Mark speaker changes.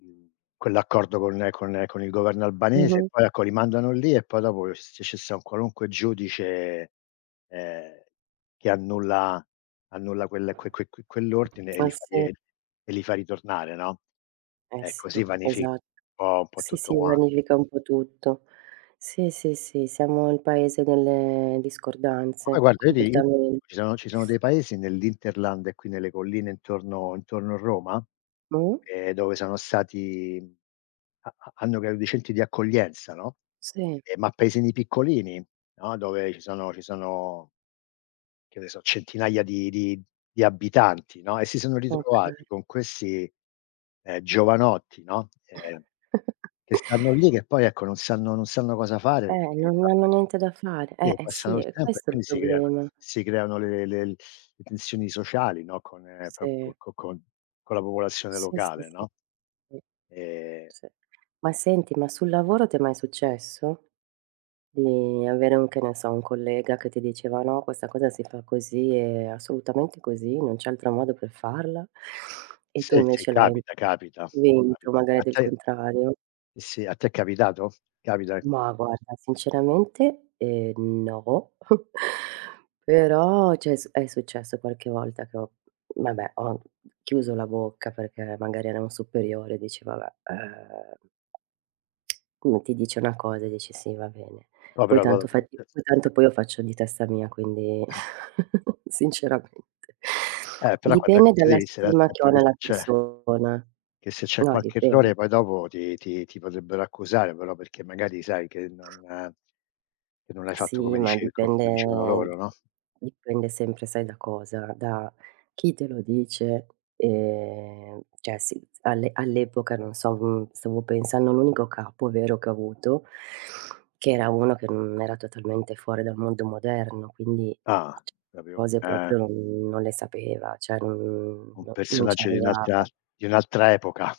Speaker 1: [unintelligible] Quell'accordo con con con il governo albanese,
Speaker 2: Mh-mh.
Speaker 1: poi ecco, li mandano lì e poi dopo s s ci sta un qualunque giudice, ehm, che annulla annulla quel que que que quell'ordine e
Speaker 2: Ah,
Speaker 1: li fa
Speaker 2: sì.
Speaker 1: e e li fa ritornare, no.
Speaker 2: Eh
Speaker 1: Eh,
Speaker 2: sì.
Speaker 1: così vanifi un
Speaker 2: Esat
Speaker 1: po' un po'
Speaker 2: Sì,
Speaker 1: tutto
Speaker 2: si
Speaker 1: quanto.
Speaker 2: vanifica un po' tutto. Sì, sì, sì, siamo il paese delle
Speaker 1: Poi
Speaker 2: discordanze,
Speaker 1: guarda, io ti di
Speaker 2: completamen
Speaker 1: ci sono ci sono dei paesi nell'hinterland e qui nelle colline intorno intorno Roma,
Speaker 2: Mh?
Speaker 1: ehm, dove sono stati ha ha hanno grandi centri di accoglienza, no.
Speaker 2: Sì.
Speaker 1: Eh, ma paesini piccolini, no, dove ci sono ci sono, che ne so, centinaia di di di abitanti, no, e si sono ritrovati
Speaker 2: Okay.
Speaker 1: con questi, ehm, giovanotti, no, ehm, che stanno lì, che poi ecco non sanno non sanno cosa fare,
Speaker 2: Eh,
Speaker 1: perché,
Speaker 2: non hanno
Speaker 1: [unintelligible]
Speaker 2: niente da fare. Eh,
Speaker 1: si
Speaker 2: e sì,
Speaker 1: passano il
Speaker 2: è
Speaker 1: tempo e
Speaker 2: questo il
Speaker 1: quindi si creano
Speaker 2: problema.
Speaker 1: si creano le le le tensioni sociali, no, con proprio
Speaker 2: Sì
Speaker 1: con con con la popolazione
Speaker 2: Sì, sì,
Speaker 1: locale,
Speaker 2: sì.
Speaker 1: no,
Speaker 2: Sì.
Speaker 1: ehm
Speaker 2: Sì. Ma senti, ma sul lavoro ti è mai successo? Di avere, che ne so, un collega che ti diceva: “No, questa cosa si fa così, è assolutamente così, non c'è altro modo per farla”, e tu
Speaker 1: Sì, sì.
Speaker 2: invece l'hai
Speaker 1: Capita, capita,
Speaker 2: vinto
Speaker 1: capita, a
Speaker 2: magari il
Speaker 1: te?
Speaker 2: contrario?
Speaker 1: Sì, a te è capitato? Capita?
Speaker 2: Ma guarda, sinceramente, ehm, no. Però cioè s è successo qualche volta che ho vabbè, ho chiuso la bocca perché magari era un superiore e dici: “Vabbè, eh”. Uno ti dice una cosa e dici: “Sì, va bene.” Poi tanto fai t poi
Speaker 1: [unintelligible]
Speaker 2: tanto lo faccio di testa mia, quindi
Speaker 1: Eh.
Speaker 2: sinceramente,
Speaker 1: Eh, però quand'è
Speaker 2: dipende
Speaker 1: così
Speaker 2: dalla
Speaker 1: devi stare
Speaker 2: stima che ho
Speaker 1: attenta che
Speaker 2: nella
Speaker 1: c'è
Speaker 2: persona.
Speaker 1: che se c'è
Speaker 2: No,
Speaker 1: qualche
Speaker 2: dipende.
Speaker 1: errore poi dopo ti ti ti potrebbero accusare però, perché magari sai che non che non l'hai fatto
Speaker 2: Sì,
Speaker 1: come
Speaker 2: ma
Speaker 1: dice come dicevano
Speaker 2: dipende
Speaker 1: loro, no?
Speaker 2: dipende sempre sai da cosa? Da chi te lo dice e cioè sì, all'e all'epoca, non so, stavo pensando a un unico capo vero che ho avuto, che era uno che era totalmente fuori dal mondo moderno, quindi
Speaker 1: Ah! La prima v
Speaker 2: cose
Speaker 1: eh.
Speaker 2: proprio non non le sapeva, cioè non
Speaker 1: Un
Speaker 2: non ci
Speaker 1: personaggio di un'altra
Speaker 2: arrivava.
Speaker 1: di un'altra epoca.